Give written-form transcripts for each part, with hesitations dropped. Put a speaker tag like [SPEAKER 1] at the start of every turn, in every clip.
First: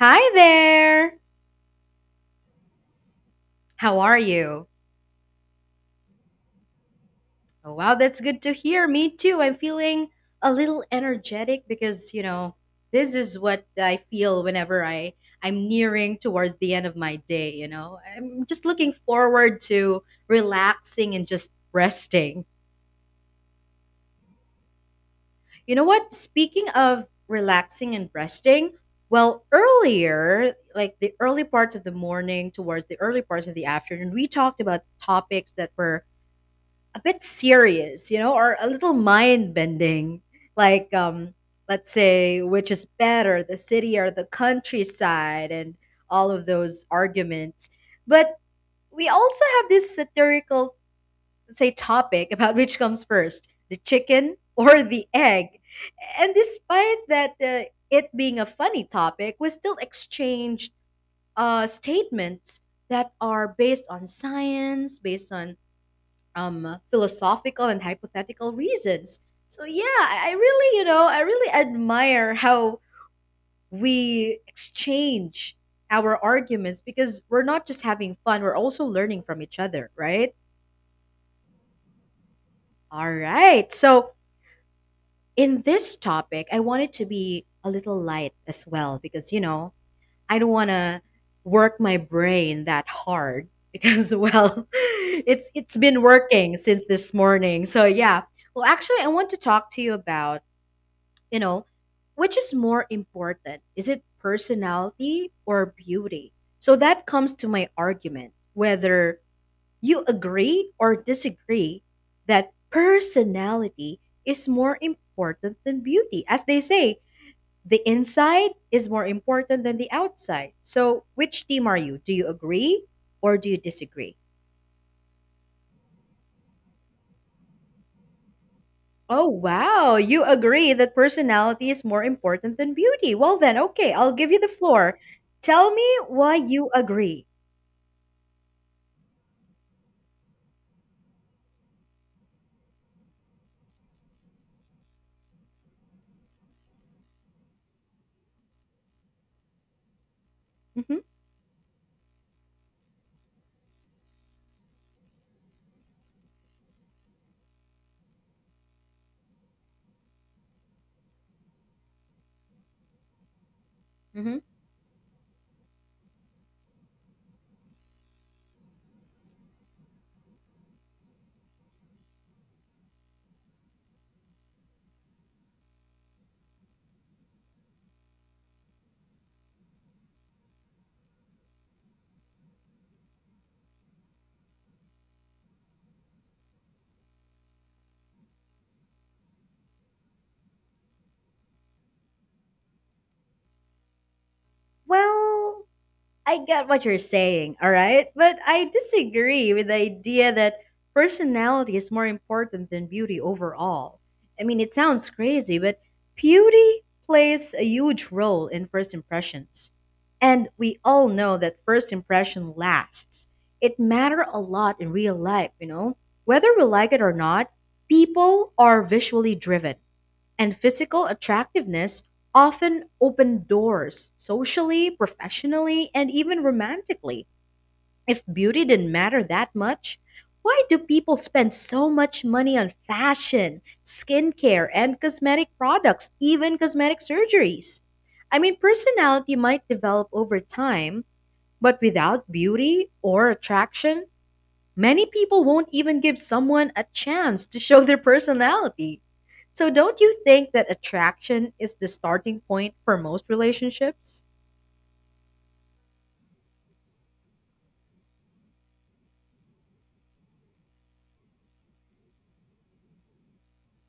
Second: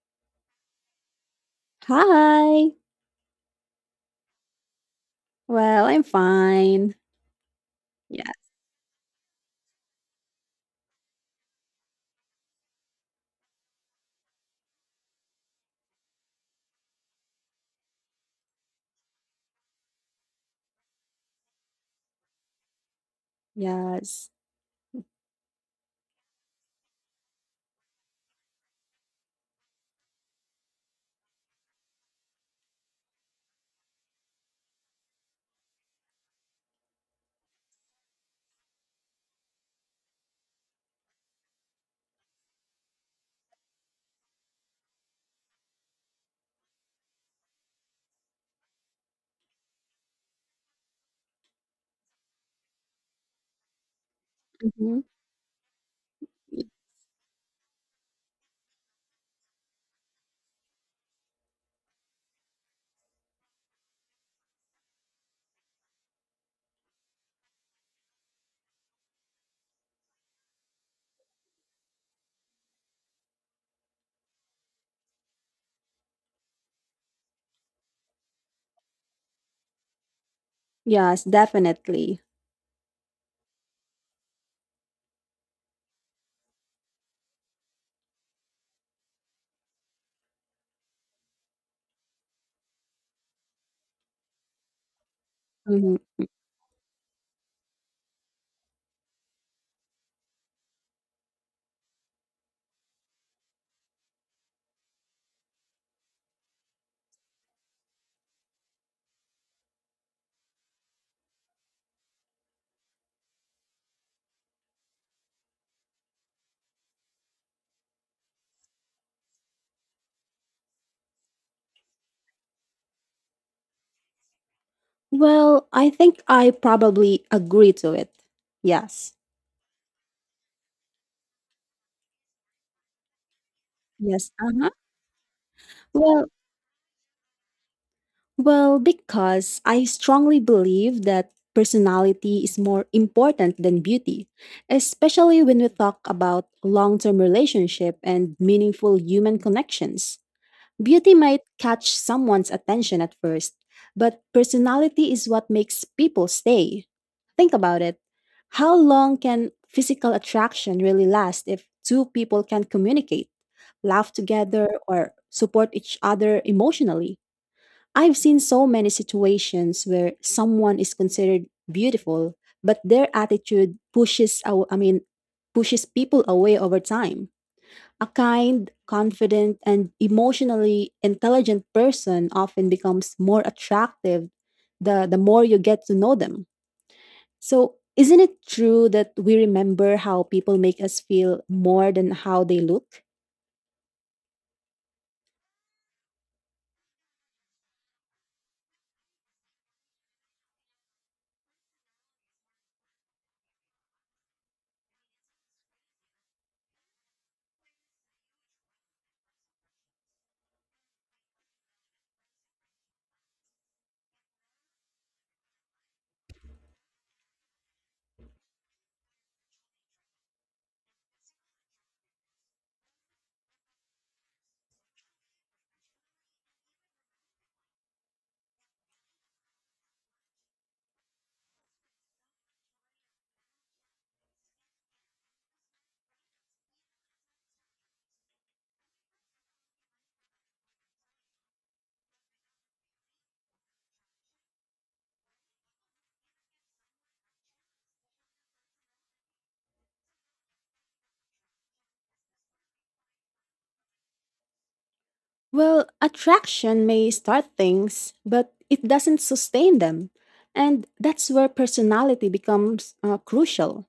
[SPEAKER 1] Hi there.
[SPEAKER 2] Hi.
[SPEAKER 1] How are you?
[SPEAKER 2] Well, I'm fine.
[SPEAKER 1] Oh, wow, that's
[SPEAKER 2] Yeah.
[SPEAKER 1] good to hear. Me too. I'm feeling a little energetic because, you know, this is what I feel whenever I'm nearing towards the end of my day, you know. I'm just looking forward to relaxing and just resting.
[SPEAKER 2] Yes.
[SPEAKER 1] You know what? Speaking of relaxing and resting, well, earlier, like the early parts of the morning towards the early parts of the afternoon, we talked about topics that were a bit serious, you know, or a little mind bending. Like, let's say, which is better, the city or the countryside, and all of those arguments. But we also have this satirical, say, topic about which comes first, the chicken or
[SPEAKER 2] Mhm.
[SPEAKER 1] the egg. And despite that, it being a funny topic, we still exchange statements that are based on science, based on philosophical and hypothetical reasons. So yeah, I really, I really admire how we exchange our arguments because we're not just having fun, we're also learning from each other, right?
[SPEAKER 2] Yes, definitely.
[SPEAKER 1] All right. So in this topic, I want it to be a little light as well because, you know, I don't want to work my brain that hard because well, it's
[SPEAKER 2] Mhm.
[SPEAKER 1] been working since this morning. So yeah, well, actually, I want to talk to you about you know, which is more important? Is it personality or beauty? So that comes to my argument whether you agree or disagree that personality is more important than beauty. As they say, the inside is more important than the outside. So, which team are you? Do you agree or do you disagree?
[SPEAKER 2] Well, I think I probably agree to it. Yes.
[SPEAKER 1] Oh, wow. You agree that personality is more important than beauty. Well, then, okay, I'll give
[SPEAKER 2] Yes.
[SPEAKER 1] you the
[SPEAKER 2] Uh-huh.
[SPEAKER 1] floor. Tell me
[SPEAKER 2] Well,
[SPEAKER 1] why you agree.
[SPEAKER 2] well, because I strongly believe that personality is more important than beauty, especially when we talk about long-term relationship and meaningful human connections.
[SPEAKER 1] Hmm.
[SPEAKER 2] Beauty might catch someone's attention at first, but personality is what makes people stay. Think about it. How long can physical attraction really last if two people can communicate, laugh
[SPEAKER 1] Hmm.
[SPEAKER 2] together, or support each other emotionally? I've seen so many situations where someone is considered beautiful, but their attitude I mean pushes people away over time. A kind, confident, and emotionally intelligent person often becomes more attractive the more you get to know them. So, isn't it true that we remember how people make us feel more than how they look?
[SPEAKER 1] Well, I get what you're saying, all right? But I disagree with the idea that personality is more important than beauty overall. I mean, it sounds crazy, but beauty plays a huge role in first impressions. And we all know that first impression lasts. It matter a lot in real life, you know? Whether we like it or not, people are visually driven. And physical attractiveness often open doors socially, professionally, and even romantically. If beauty didn't matter that much, why do people spend so much money on fashion, skincare, and cosmetic products, even cosmetic surgeries? I mean, personality might develop over time, but without beauty or attraction, many people won't even give someone a chance to show their personality. So, don't you think that attraction is the starting point for most relationships?
[SPEAKER 2] Well, attraction may start things, but it doesn't sustain them. And that's where personality becomes crucial.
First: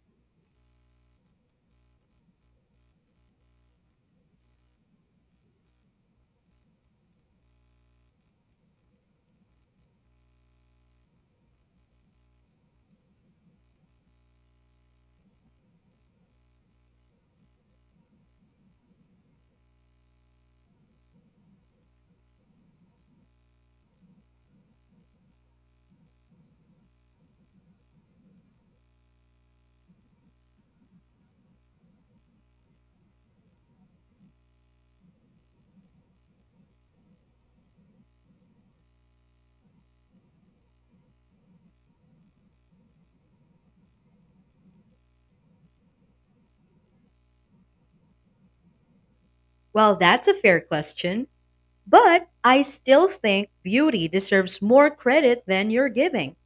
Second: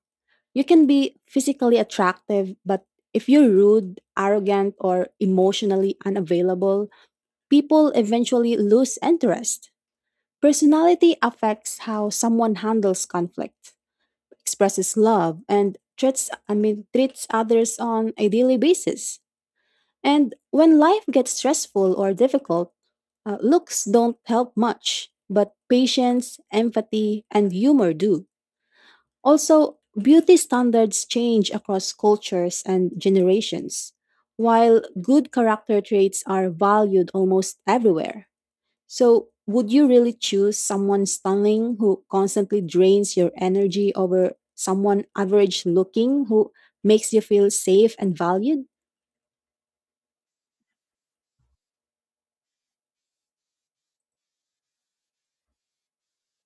[SPEAKER 2] You can be physically attractive, but if you're rude, arrogant, or emotionally unavailable, people eventually lose interest. Personality affects how someone handles conflict, expresses love, and treats I mean treats others on a daily basis. And when life gets stressful or difficult, looks don't help much, but patience, empathy, and humor do. Also, beauty standards change across cultures and generations, while good character traits are valued almost everywhere. So, would you really choose someone stunning who constantly drains your energy over someone average looking who makes you feel safe and valued?
[SPEAKER 1] Well, that's a fair question, but I still think beauty deserves more credit than you're giving.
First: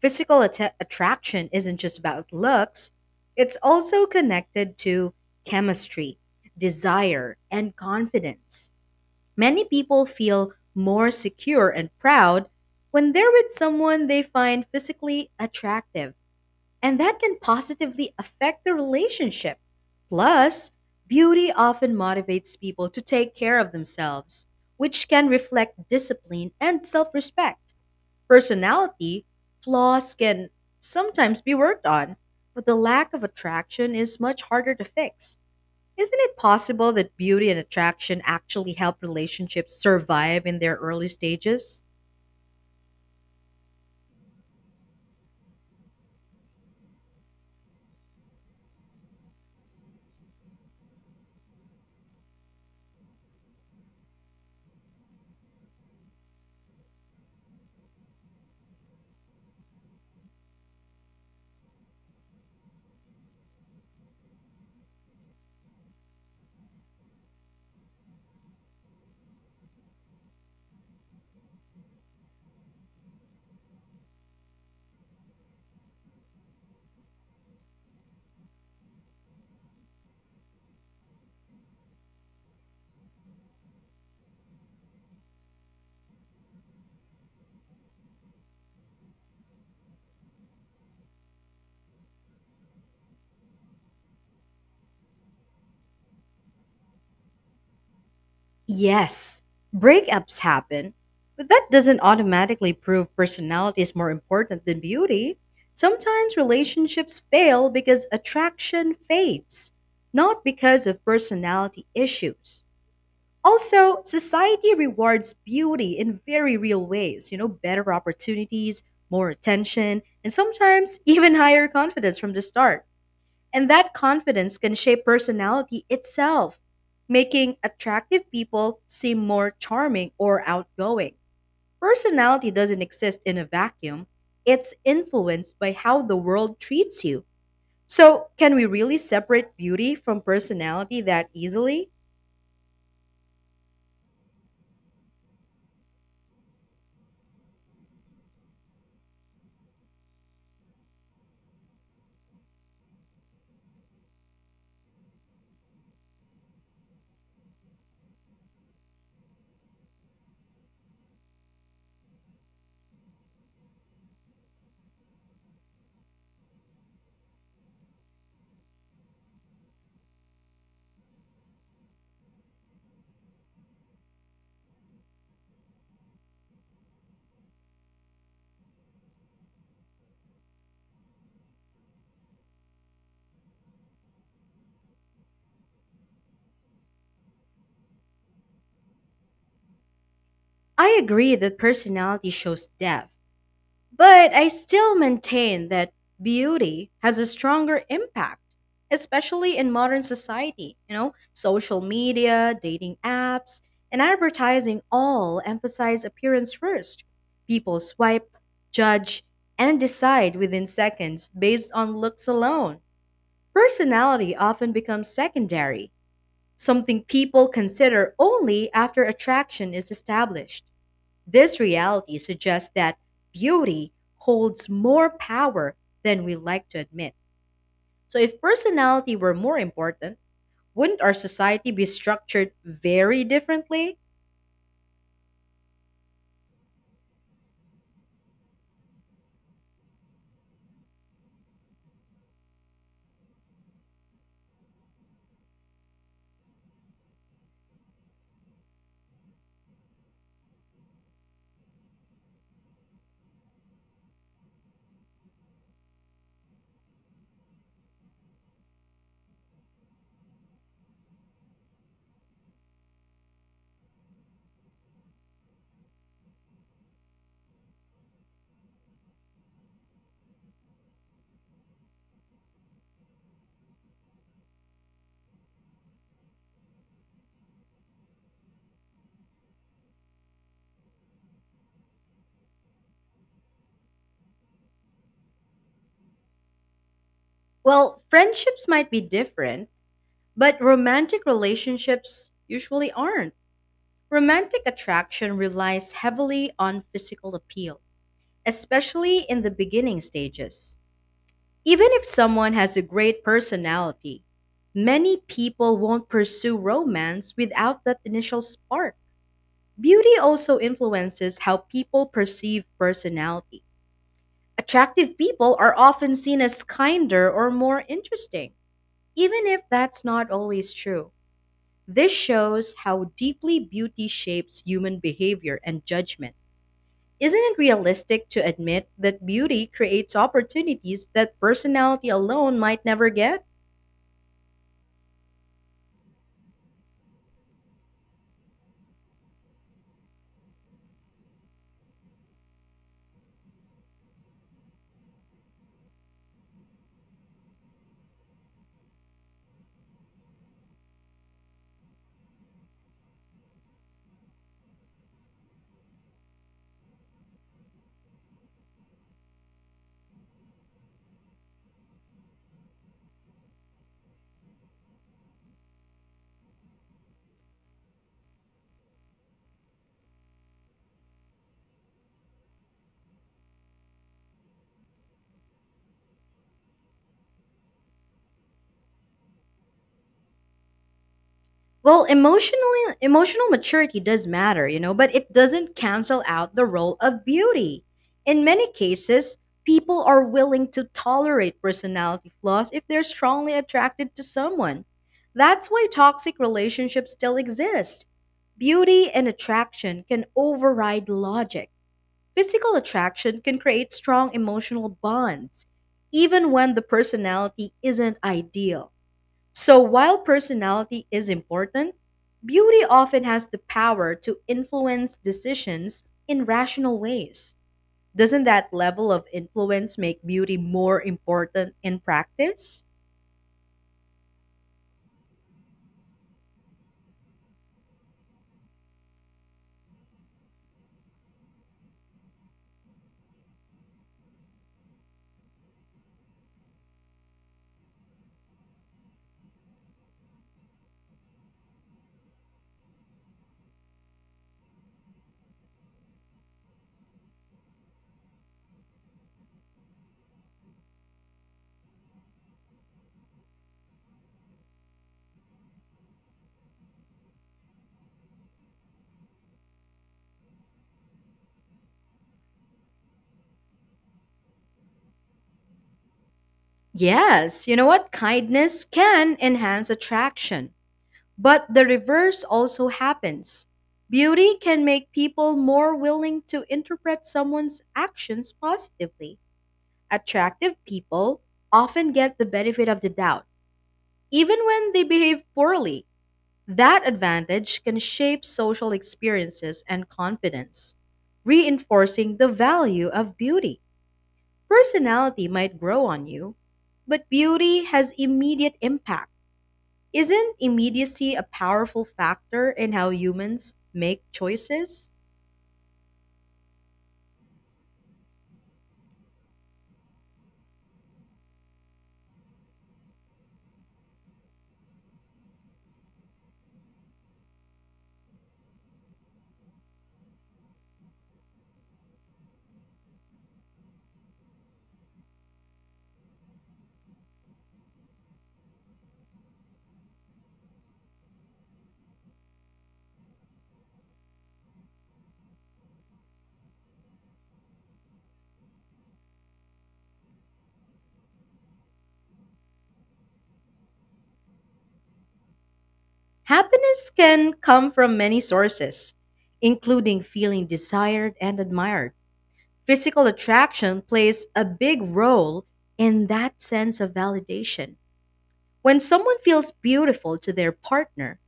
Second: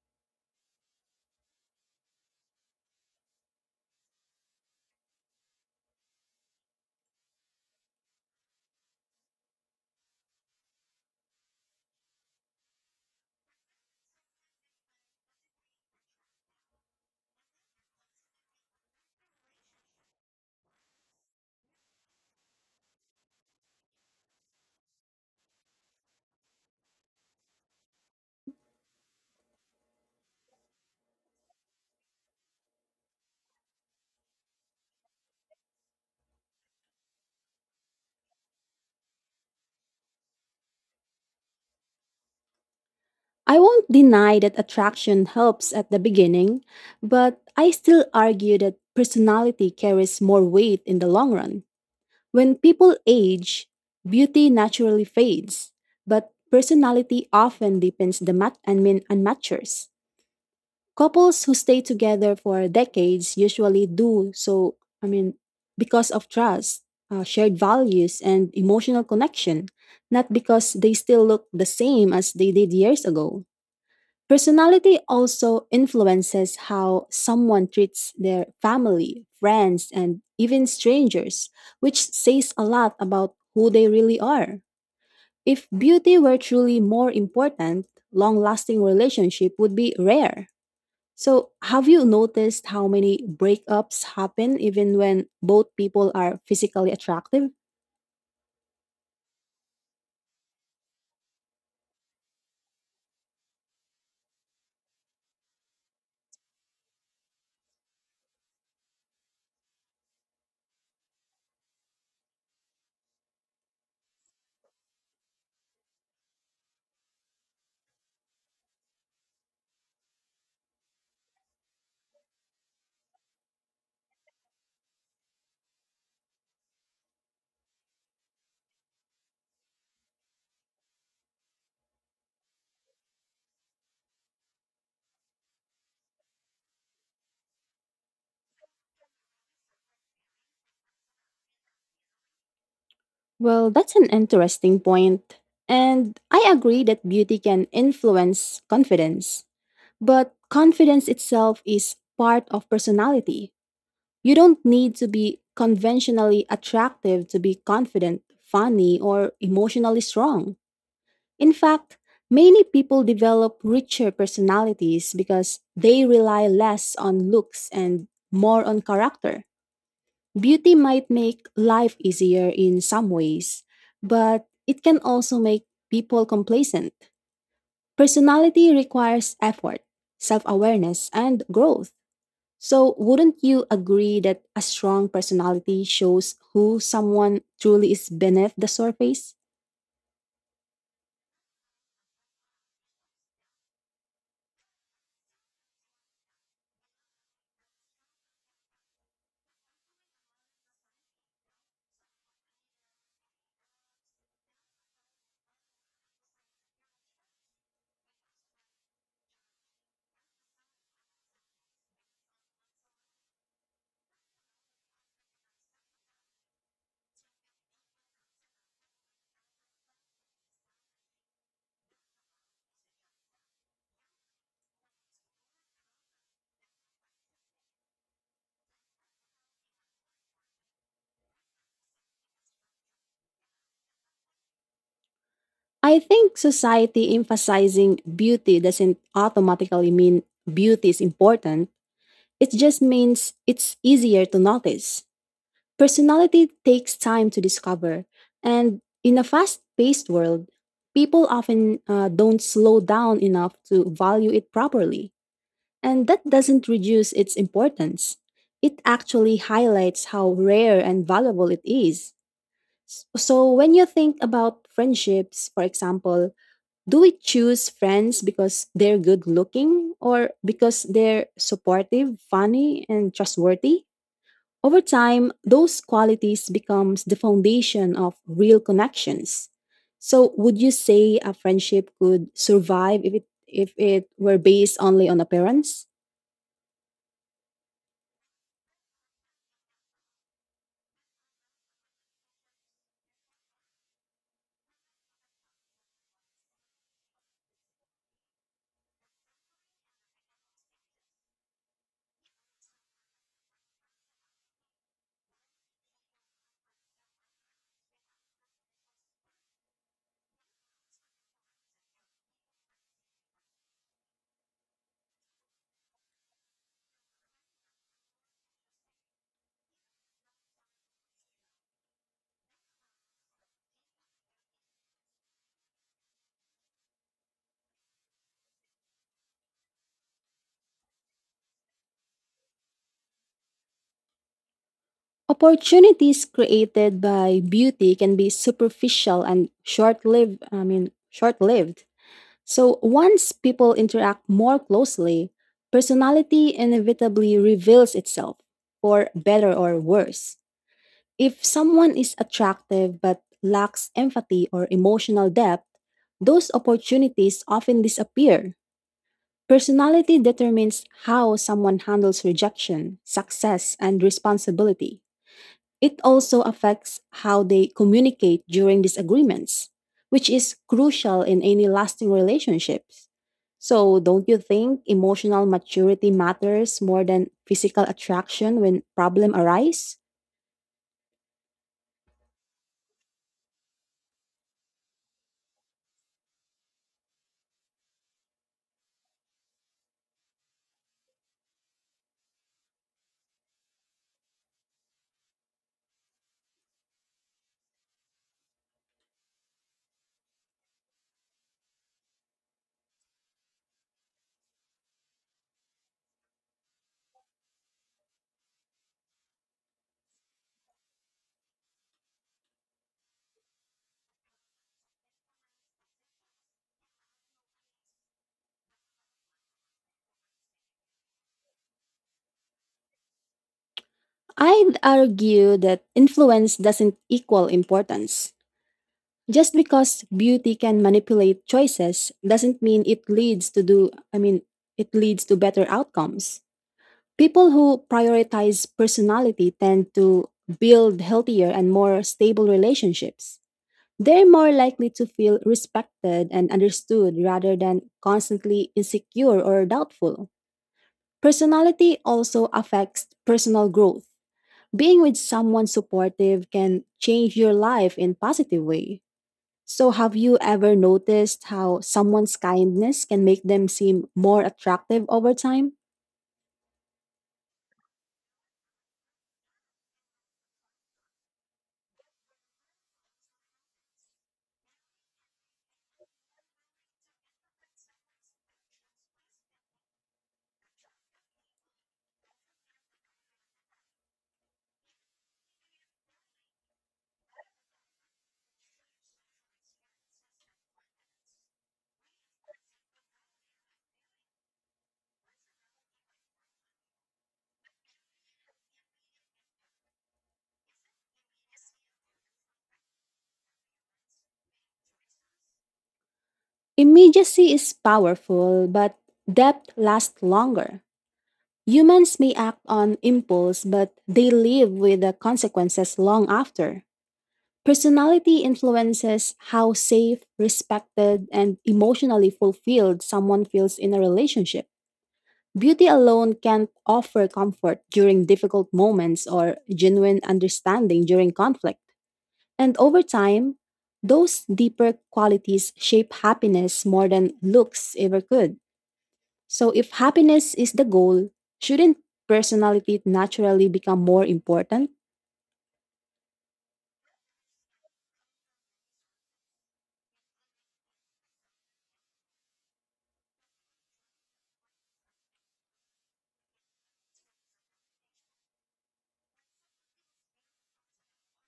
[SPEAKER 1] Attraction isn't just about looks, it's also connected to chemistry, desire, and confidence. Many people feel more secure and proud when they're with someone they find physically attractive, and that can positively affect the relationship. Plus, beauty often motivates people to take care of themselves, which can reflect discipline and self respect. Personality flaws can sometimes be worked on, but the lack of attraction is much harder to fix. Isn't it possible that beauty and attraction actually help relationships survive in their early stages?
[SPEAKER 2] I won't deny that attraction helps at the beginning, but I still argue that personality carries more weight in the long run. When people age, beauty naturally fades, but personality often deepens the mat- and mean, and matures. Couples who stay together for decades usually do so, I mean, because of trust, shared values, and emotional connection, not because they still look the same as they did years ago. Personality also influences how someone treats their family, friends, and even strangers, which says a lot about who they really are. If beauty were truly more important, long lasting relationship would be rare. So, have you noticed how many breakups happen even when both people are physically attractive?
[SPEAKER 1] Yes, breakups happen, but that doesn't automatically prove personality is more important than beauty. Sometimes relationships fail because attraction fades, not because of personality issues. Also, society rewards beauty in very real ways, you know, better opportunities, more attention, and sometimes even higher confidence from the start. And that confidence can shape personality itself, making attractive people seem more charming or outgoing. Personality doesn't exist in a vacuum, it's influenced by how the world treats you. So, can we really separate beauty from personality that easily?
[SPEAKER 2] Well, that's an interesting point. And I agree that beauty can influence confidence. But confidence itself is part of personality. You don't need to be conventionally attractive to be confident, funny, or emotionally strong. In fact, many people develop richer personalities because they rely less on looks and more on character. Beauty might make life easier in some ways, but it can also make people complacent. Personality requires effort, self awareness, and growth. So, wouldn't you agree that a strong personality shows who someone truly is beneath the surface?
[SPEAKER 1] I agree that personality shows depth. But I still maintain that beauty has a stronger impact, especially in modern society. You know, social media, dating apps, and advertising all emphasize appearance first. People swipe, judge, and decide within seconds based on looks alone. Personality often becomes secondary, something people consider only after attraction is established. This reality suggests that beauty holds more power than we like to admit. So, if personality were more important, wouldn't our society be structured very differently?
[SPEAKER 2] I think society emphasizing beauty doesn't automatically mean beauty is important. It just means it's easier to notice. Personality takes time to discover. And in a fast paced world, people often don't slow down enough to value it properly. And that doesn't reduce its importance. It actually highlights how rare and valuable it is. So, when you think about friendships, for example, do we choose friends because they're good looking or because they're supportive, funny, and trustworthy? Over time, those qualities becomes the foundation of real connections. So, would you say a friendship could survive if it were based only on appearance?
[SPEAKER 1] Well, friendships might be different, but romantic relationships usually aren't. Romantic attraction relies heavily on physical appeal, especially in the beginning stages. Even if someone has a great personality, many people won't pursue romance without that initial spark. Beauty also influences how people perceive personality. Attractive people are often seen as kinder or more interesting, even if that's not always true. This shows how deeply beauty shapes human behavior and judgment. Isn't it realistic to admit that beauty creates opportunities that personality alone might never get?
[SPEAKER 2] Opportunities created by beauty can be superficial and I mean, short-lived. So once people interact more closely, personality inevitably reveals itself, for better or worse. If someone is attractive but lacks empathy or emotional depth, those opportunities often disappear. Personality determines how someone handles rejection, success, and responsibility. It also affects how they communicate during disagreements, which is crucial in any lasting relationships. So, don't you think emotional maturity matters more than physical attraction when problem arise?
[SPEAKER 1] Well, emotional maturity does matter, you know, but it doesn't cancel out the role of beauty. In many cases, people are willing to tolerate personality flaws if they're strongly attracted to someone. That's why toxic relationships still exist. Beauty and attraction can override logic. Physical attraction can create strong emotional bonds, even when the personality isn't ideal. So while personality is important, beauty often has the power to influence decisions in rational ways. Doesn't that level of influence make beauty more important in practice?
[SPEAKER 2] I'd argue that influence doesn't equal importance. Just because beauty can manipulate choices doesn't mean it leads to do I mean it leads to better outcomes. People who prioritize personality tend to build healthier and more stable relationships. They're more likely to feel respected and understood rather than constantly insecure or doubtful. Personality also affects personal growth. Being with someone supportive can change your life in positive way. So have you ever noticed how someone's kindness can make them seem more attractive over time?
[SPEAKER 1] Yes, you know what? Kindness can enhance attraction, but the reverse also happens. Beauty can make people more willing to interpret someone's actions positively. Attractive people often get the benefit of the doubt. Even when they behave poorly, that advantage can shape social experiences and confidence, reinforcing the value of beauty. Personality might grow on you, but beauty has immediate impact. Isn't immediacy a powerful factor in how humans make choices?
[SPEAKER 2] Immediacy is powerful, but depth lasts longer. Humans may act on impulse, but they live with the consequences long after. Personality influences how safe, respected, and emotionally fulfilled someone feels in a relationship. Beauty alone can't offer comfort during difficult moments or genuine understanding during conflict. And over time, those deeper qualities shape happiness more than looks ever could. So, if happiness is the goal, shouldn't personality naturally become more important?
[SPEAKER 1] Happiness can come from many sources, including feeling desired and admired. Physical attraction plays a big role in that sense of validation. When someone feels beautiful to their partner,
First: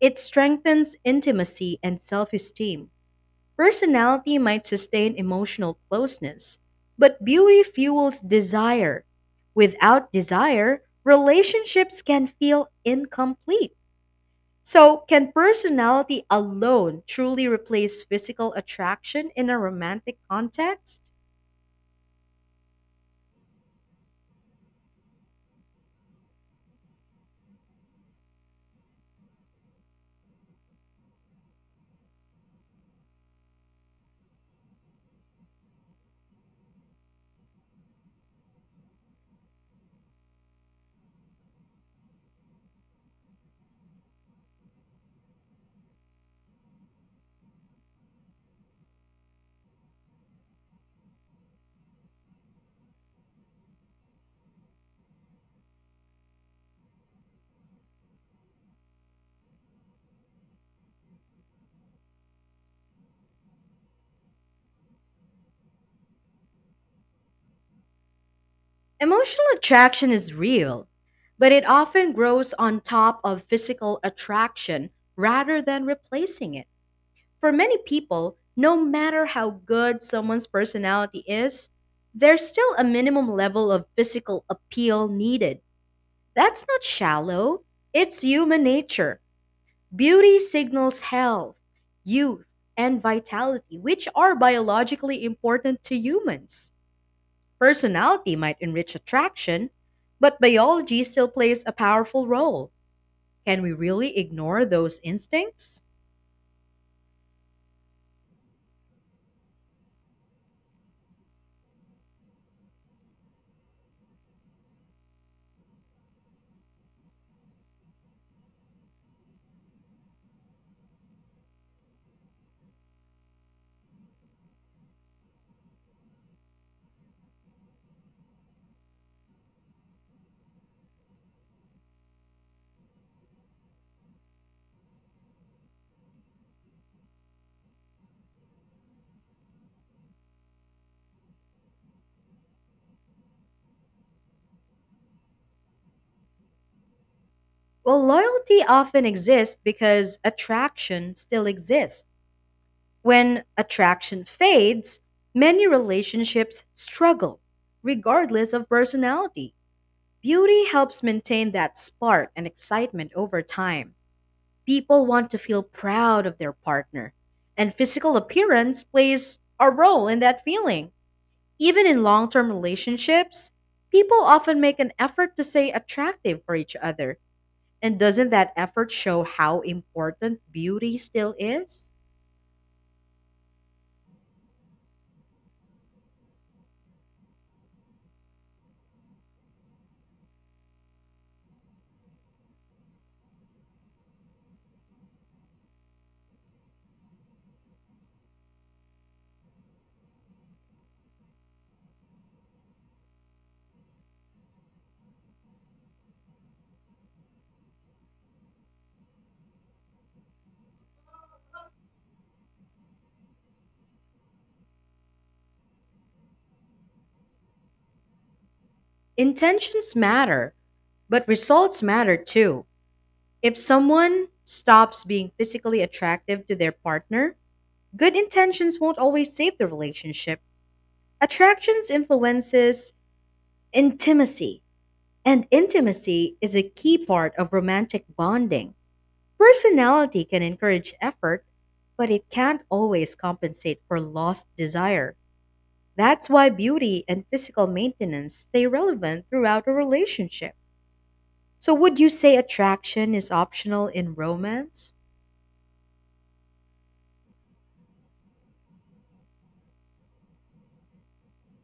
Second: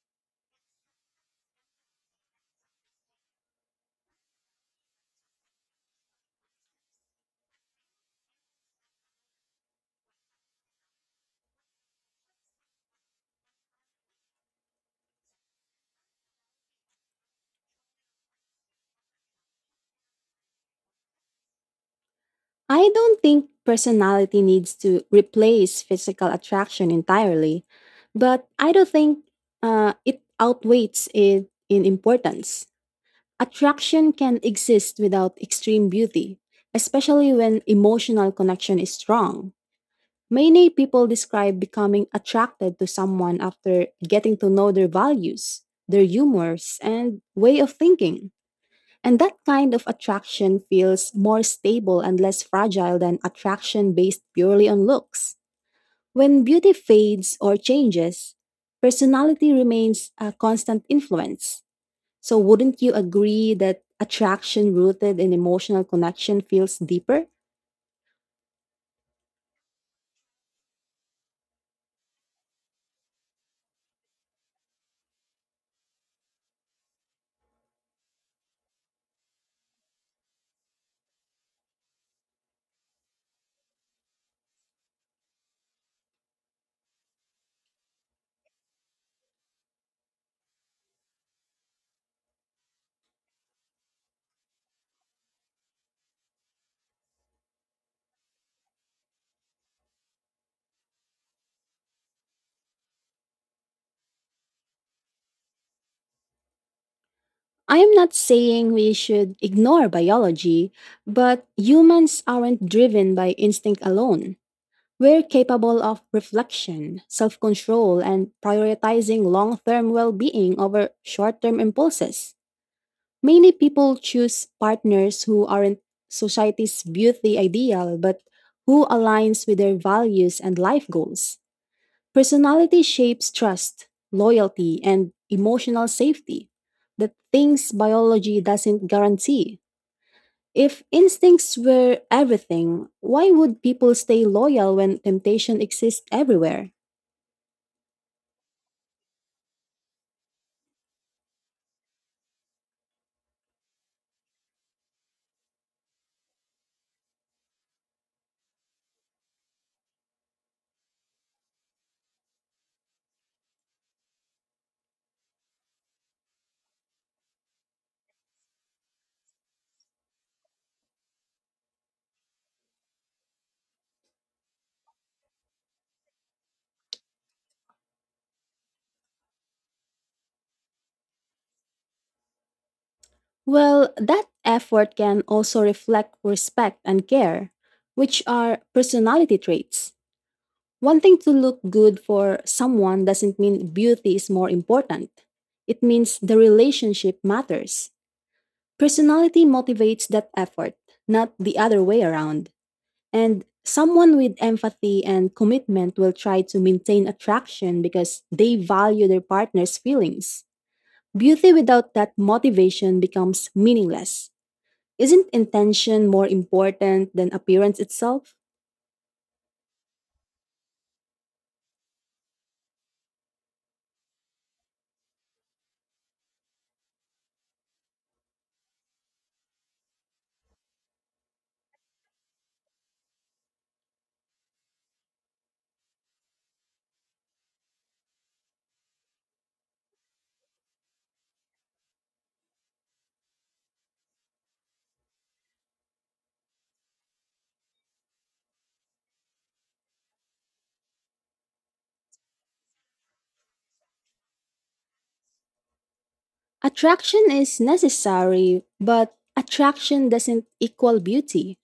[SPEAKER 1] it strengthens intimacy and self esteem. Personality might sustain emotional closeness, but beauty fuels desire. Without desire, relationships can feel incomplete. So, can personality alone truly replace physical attraction in a romantic context?
[SPEAKER 2] I don't think personality needs to replace physical attraction entirely, but I don't think it outweighs it in importance. Attraction can exist without extreme beauty, especially when emotional connection is strong. Many people describe becoming attracted to someone after getting to know their values, their humors, and way of thinking. And that kind of attraction feels more stable and less fragile than attraction based purely on looks. When beauty fades or changes, personality remains a constant influence. So, wouldn't you agree that attraction rooted in emotional connection feels deeper?
[SPEAKER 1] Emotional attraction is real, but it often grows on top of physical attraction rather than replacing it. For many people, no matter how good someone's personality is, there's still a minimum level of physical appeal needed. That's not shallow, it's human nature. Beauty signals health, youth, and vitality, which are biologically important to humans. Personality might enrich attraction, but biology still plays a powerful role. Can we really ignore those instincts?
[SPEAKER 2] I am not saying we should ignore biology, but humans aren't driven by instinct alone. We're capable of reflection, self control, and prioritizing long term well being over short term impulses. Many people choose partners who aren't society's beauty ideal, but who aligns with their values and life goals. Personality shapes trust, loyalty, and emotional safety, the things biology doesn't guarantee. If instincts were everything, why would people stay loyal when temptation exists everywhere?
[SPEAKER 1] Well, loyalty often exists because attraction still exists. When attraction fades, many relationships struggle, regardless of personality. Beauty helps maintain that spark and excitement over time. People want to feel proud of their partner, and physical appearance plays a role in that feeling. Even in long term relationships, people often make an effort to stay attractive for each other. And doesn't that effort show how important beauty still is?
[SPEAKER 2] Well, that effort can also reflect respect and care, which are personality traits. Wanting to look good for someone doesn't mean beauty is more important. It means the relationship matters. Personality motivates that effort, not the other way around. And someone with empathy and commitment will try to maintain attraction because they value their partner's feelings. Beauty without that motivation becomes meaningless. Isn't intention more important than appearance itself?
[SPEAKER 1] Intentions matter, but results matter too. If someone stops being physically attractive to their partner, good intentions won't always save the relationship. Attractions influences intimacy, and intimacy is a key part of romantic bonding. Personality can encourage effort, but it can't always compensate for lost desire. That's why beauty and physical maintenance stay relevant throughout a relationship. So, would you say attraction is optional in romance?
[SPEAKER 2] Attraction is necessary, but attraction doesn't equal beauty.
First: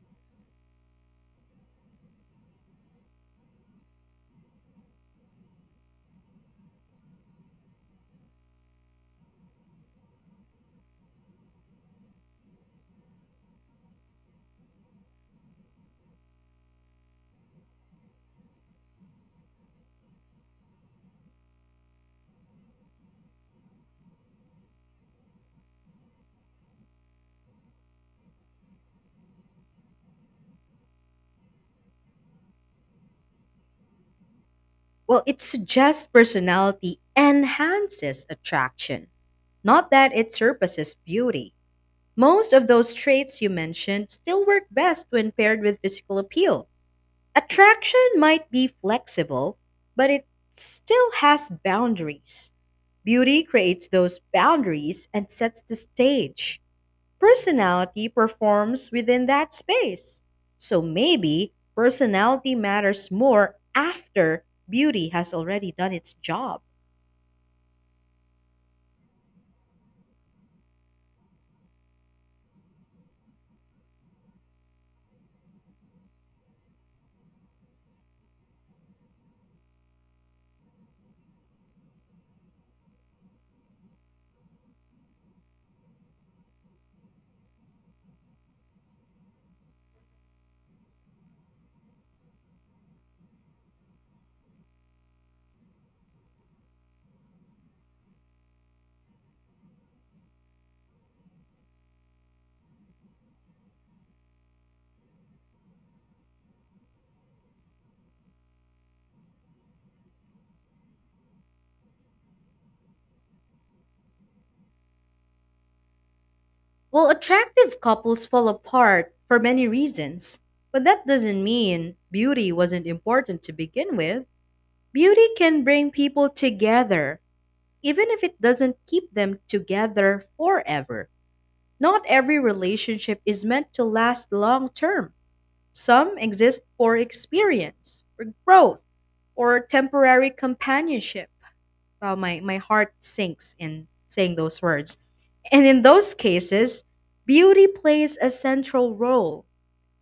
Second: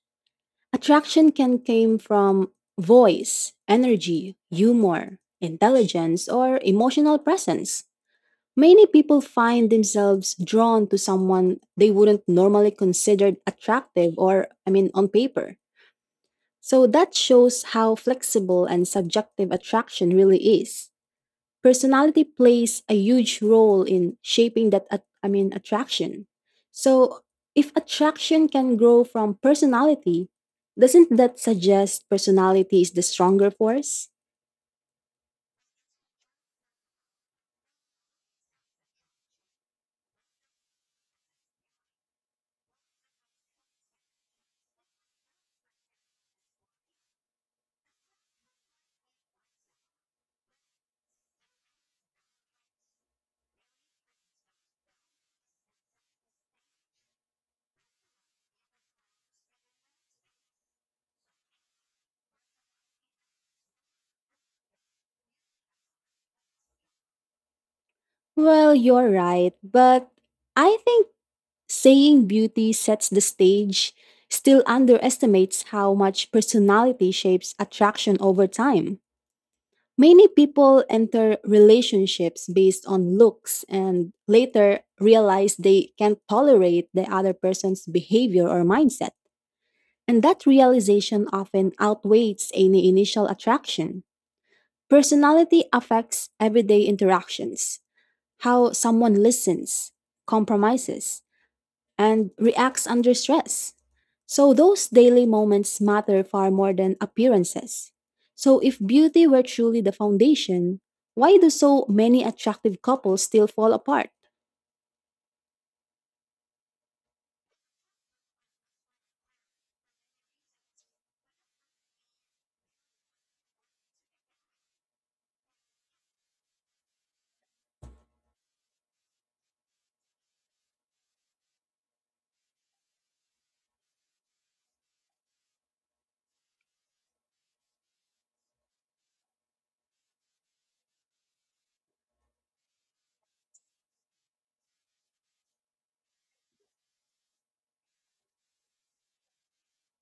[SPEAKER 2] Attraction can come from voice, energy, humor, intelligence, or emotional presence. Many people find themselves drawn to someone they wouldn't normally consider attractive or, I mean, on paper. So that shows how flexible and subjective attraction really is. Personality plays a huge role in shaping that attraction. So, if attraction can grow from personality, doesn't that suggest personality is the stronger force?
[SPEAKER 1] Well, it suggests personality enhances attraction, not that it surpasses beauty. Most of those traits you mentioned still work best when paired with physical appeal. Attraction might be flexible, but it still has boundaries. Beauty creates those boundaries and sets the stage. Personality performs within that space. So maybe personality matters more after beauty has already done its job.
[SPEAKER 2] Well, you're right, but I think saying beauty sets the stage still underestimates how much personality shapes attraction over time. Many people enter relationships based on looks and later realize they can't tolerate the other person's behavior or mindset. And that realization often outweighs any initial attraction. Personality affects everyday interactions, how someone listens, compromises, and reacts under stress. So those daily moments matter far more than appearances. So if beauty were truly the foundation, why do so many attractive couples still fall apart?
[SPEAKER 1] Well, attractive couples fall apart for many reasons, but that doesn't mean beauty wasn't important to begin with. Beauty can bring people together even if it doesn't keep them together forever. Not every relationship is meant to last long term. Some exist for experience, for growth, or temporary companionship. Wow, my heart sinks in saying those words. And in those cases, beauty plays a central role.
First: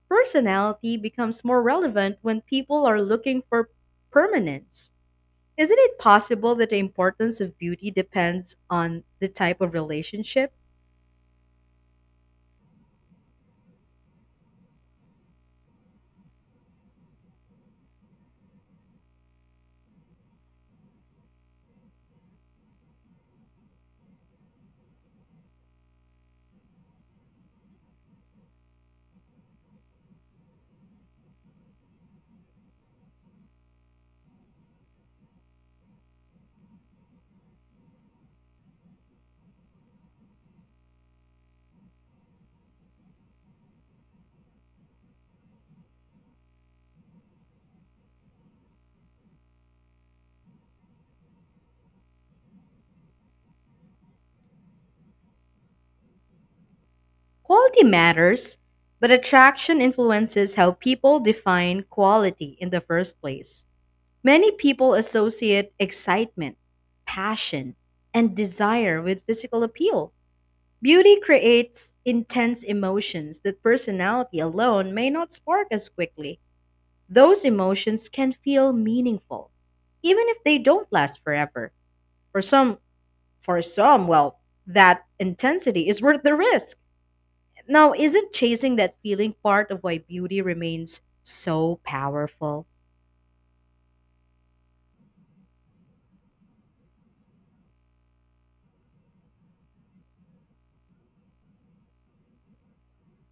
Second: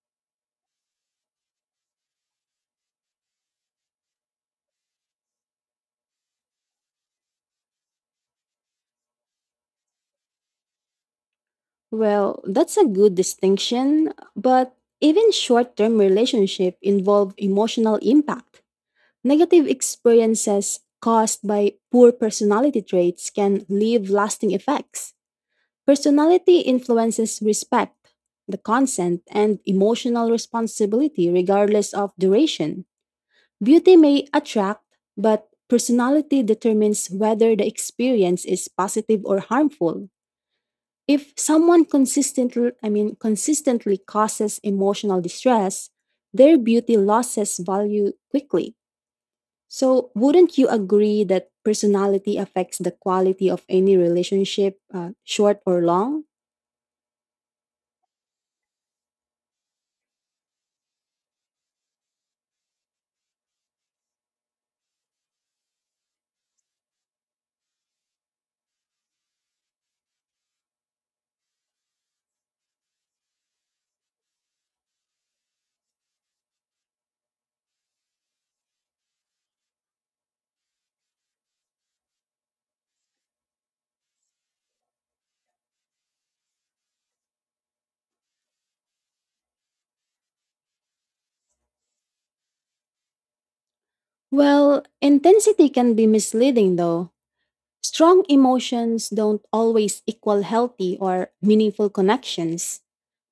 [SPEAKER 1] Personality becomes more relevant when people are looking for permanence. Isn't it possible that the importance of beauty depends on the type of relationship?
[SPEAKER 2] Well, that's a good distinction, but even short-term relationships involve emotional impact. Negative experiences caused by poor personality traits can leave lasting effects. Personality influences respect, the consent, and emotional responsibility regardless of duration. Beauty may attract, but personality determines whether the experience is positive or harmful. If someone I mean, consistently causes emotional distress, their beauty loses value quickly. So, wouldn't you agree that personality affects the quality of any relationship, short or long?
[SPEAKER 1] Quality matters, but attraction influences how people define quality in the first place. Many people associate excitement, passion, and desire with physical appeal. Beauty creates intense emotions that personality alone may not spark as quickly. Those emotions can feel meaningful, even if they don't last forever. For some For some, well, that intensity is worth the risk. Now, isn't chasing that feeling part of why beauty remains so powerful?
[SPEAKER 2] Well, intensity can be misleading though. Strong emotions don't always equal healthy or meaningful connections.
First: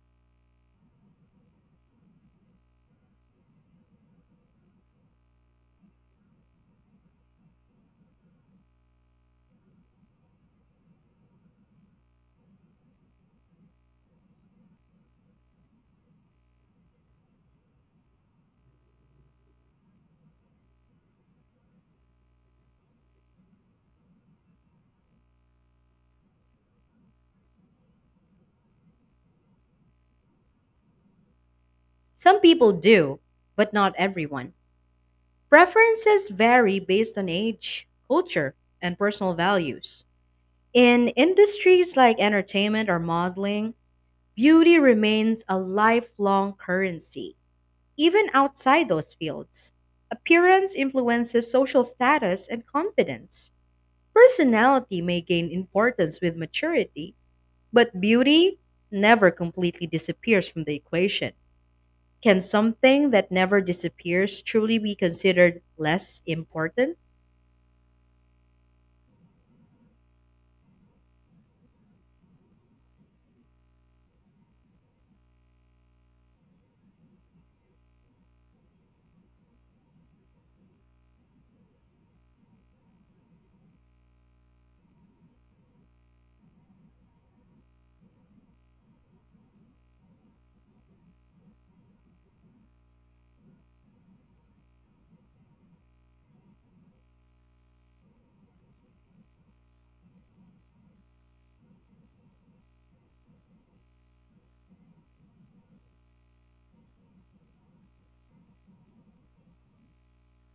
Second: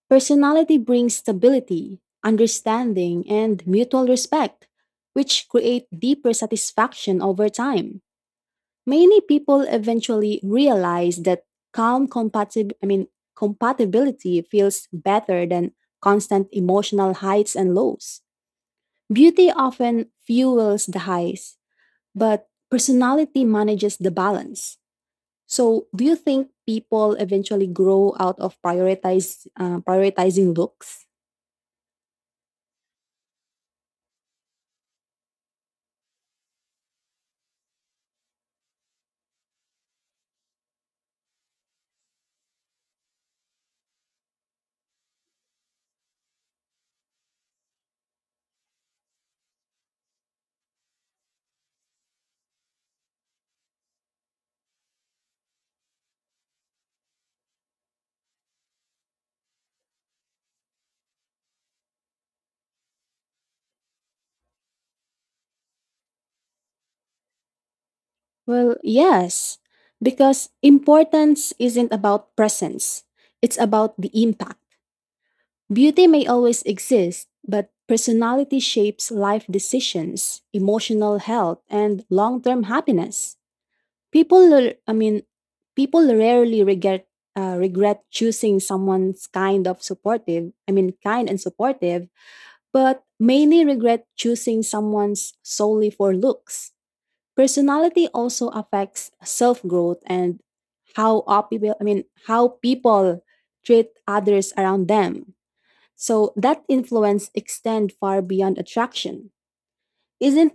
[SPEAKER 2] Personality brings stability, understanding, and mutual respect, which create deeper satisfaction over time. Many people eventually realize that calm I mean, compatibility feels better than constant emotional highs and lows. Beauty often fuels the highs, but personality manages the balance. So, do you think people eventually grow out of prioritizing looks?
[SPEAKER 1] Some people do, but not everyone. Preferences vary based on age, culture, and personal values. In industries like entertainment or modeling, beauty remains a lifelong currency, even outside those fields. Appearance influences social status and confidence. Personality may gain importance with maturity, but beauty never completely disappears from the equation. Can something that never disappears truly be considered less important?
[SPEAKER 2] Well, yes, because importance isn't about presence, it's about the impact. Beauty may always exist, but personality shapes life decisions, emotional health, and long term happiness. I mean, people rarely regret choosing someone's kind of supportive. I mean, kind and supportive, but mainly regret choosing someone's solely for looks. Personality also affects self growth and how op- people. I mean, how people treat others around them. So that influence extend far beyond attraction. Isn't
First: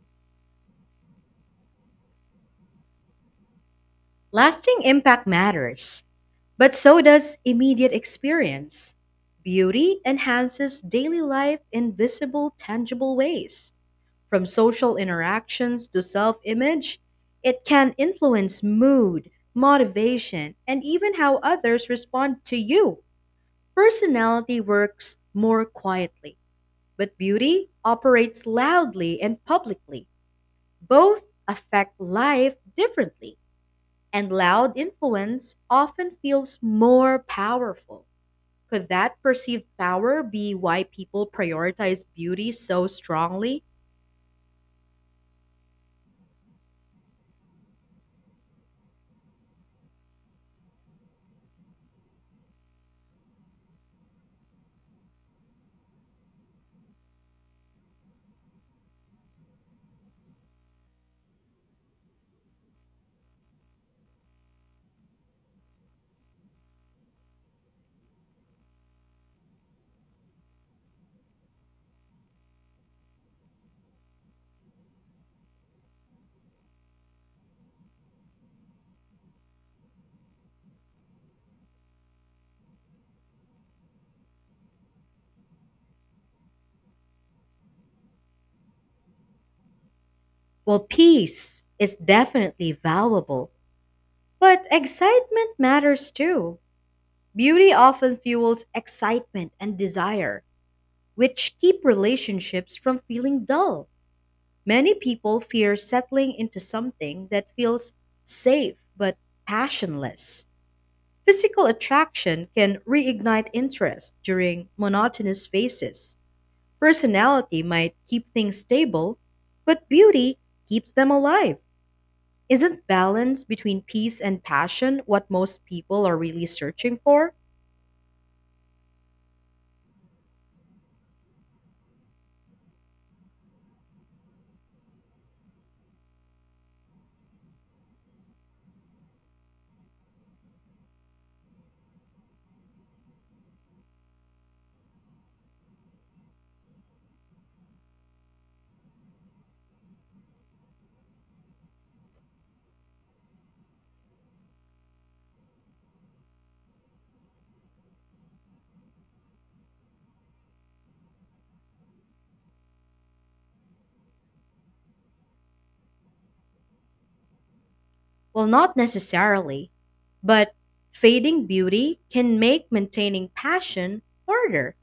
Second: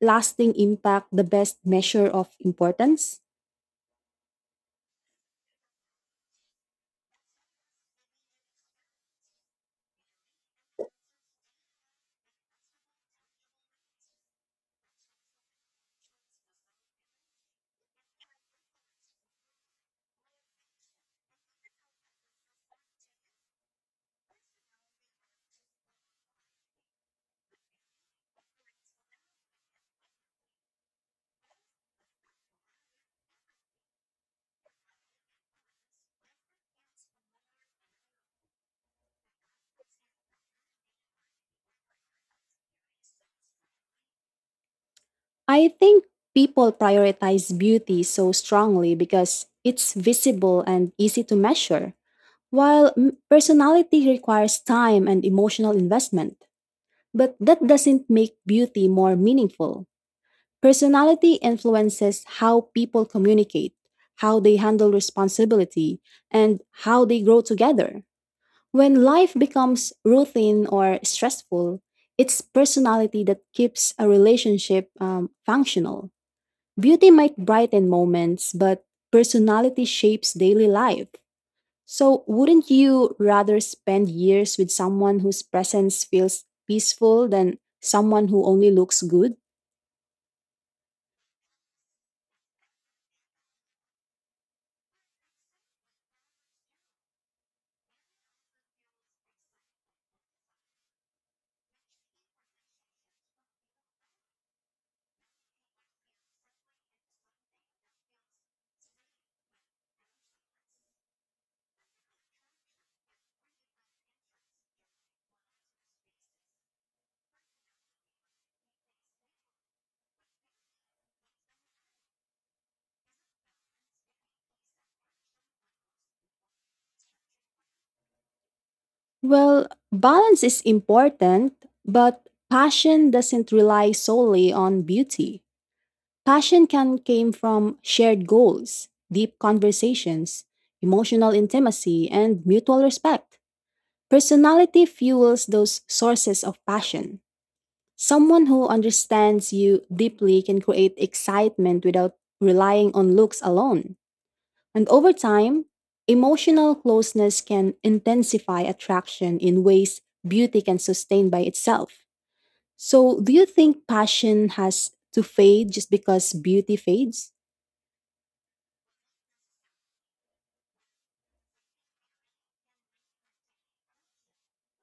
[SPEAKER 2] lasting impact the best measure of importance?
[SPEAKER 1] Lasting impact matters, but so does immediate experience. Beauty enhances daily life in visible, tangible ways. From social interactions to self image, it can influence mood, motivation, and even how others respond to you. Personality works more quietly, but beauty operates loudly and publicly. Both affect life differently, and loud influence often feels more powerful. Could that perceived power be why people prioritize beauty so strongly?
[SPEAKER 2] I think people prioritize beauty so strongly because it's visible and easy to measure, while personality requires time and emotional investment. But that doesn't make beauty more meaningful. Personality influences how people communicate, how they handle responsibility, and how they grow together. When life becomes routine or stressful, it's personality that keeps a relationship functional. Beauty might brighten moments, but personality shapes daily life. So, wouldn't you rather spend years with someone whose presence feels peaceful than someone who only looks good?
[SPEAKER 1] Well, peace is definitely valuable, but excitement matters too. Beauty often fuels excitement and desire, which keep relationships from feeling dull. Many people fear settling into something that feels safe but passionless. Physical attraction can reignite interest during monotonous phases. Personality might keep things stable, but beauty keeps them alive. Isn't balance between peace and passion what most people are really searching for?
[SPEAKER 2] Well, balance is important, but passion doesn't rely solely on beauty. Passion can come from shared goals, deep conversations, emotional intimacy, and mutual respect. Personality fuels those sources of passion. Someone who understands you deeply can create excitement without relying on looks alone. And over time, emotional closeness can intensify attraction in ways beauty can sustain by itself. So, do you think passion has to fade just because beauty fades?
[SPEAKER 1] Well, not necessarily, but fading beauty can make maintaining passion harder.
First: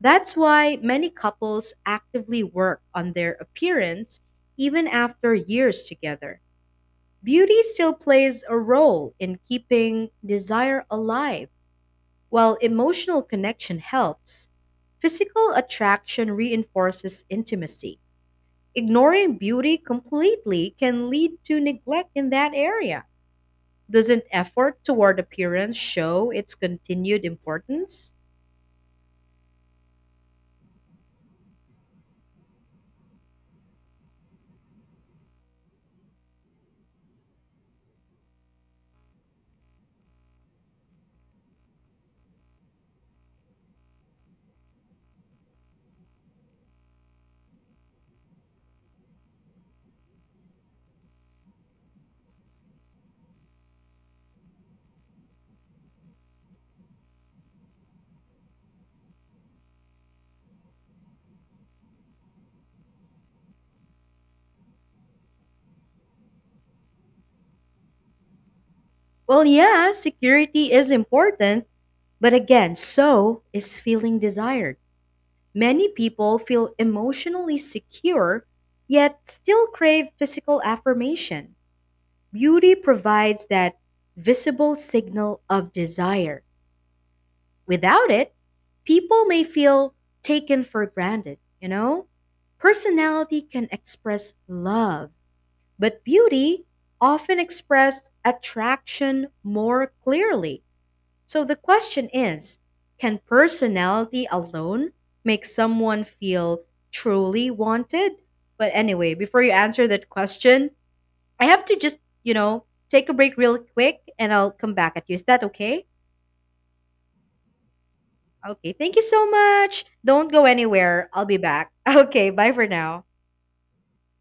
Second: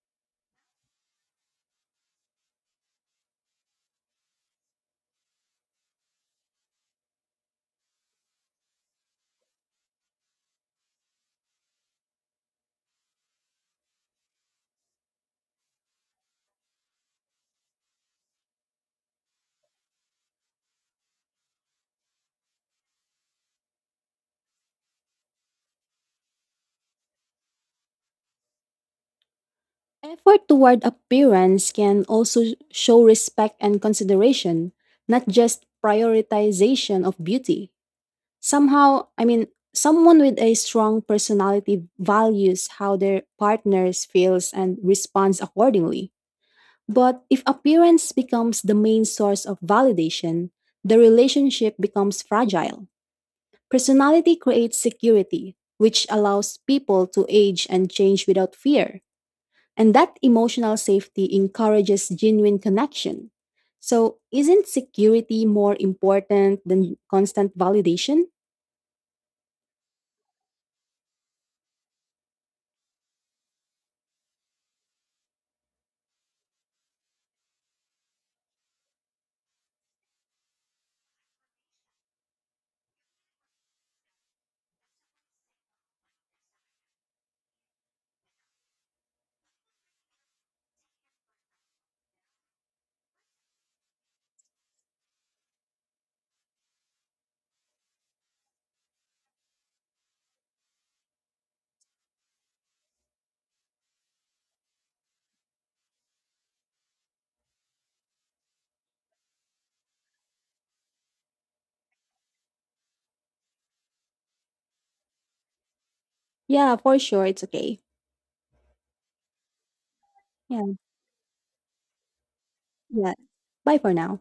[SPEAKER 1] That's why many couples actively work on their appearance even after years together. Beauty still plays a role in keeping desire alive, while emotional connection helps. Physical attraction reinforces intimacy. Ignoring beauty completely can lead to neglect in that area. Doesn't effort toward appearance show its continued importance?
[SPEAKER 2] Effort toward appearance can also show respect and consideration, not just prioritization of beauty. I mean, someone with a strong personality values how their partners feels and responds accordingly. But if appearance becomes the main source of validation, the relationship becomes fragile. Personality creates security, which allows people to age and change without fear. And that emotional safety encourages genuine connection. So, isn't security more important than constant validation?
[SPEAKER 1] Well, yeah, security is important, but again, so is feeling desired. Many people feel emotionally secure, yet still crave physical affirmation. Beauty provides that visible signal of desire. Without it, people may feel taken for granted, you know? Personality can express love, but beauty often expresses attraction more clearly. So the question is, can personality alone make someone feel truly wanted? But anyway, before you answer that question, I have to just, you know, take a break real quick and I'll come back at you. Is that okay?
[SPEAKER 2] Yeah, for sure. It's okay.
[SPEAKER 1] Okay, thank you so much. Don't go
[SPEAKER 2] Yeah.
[SPEAKER 1] anywhere. I'll be back. Okay, bye for now.
[SPEAKER 2] Yeah. Bye for now.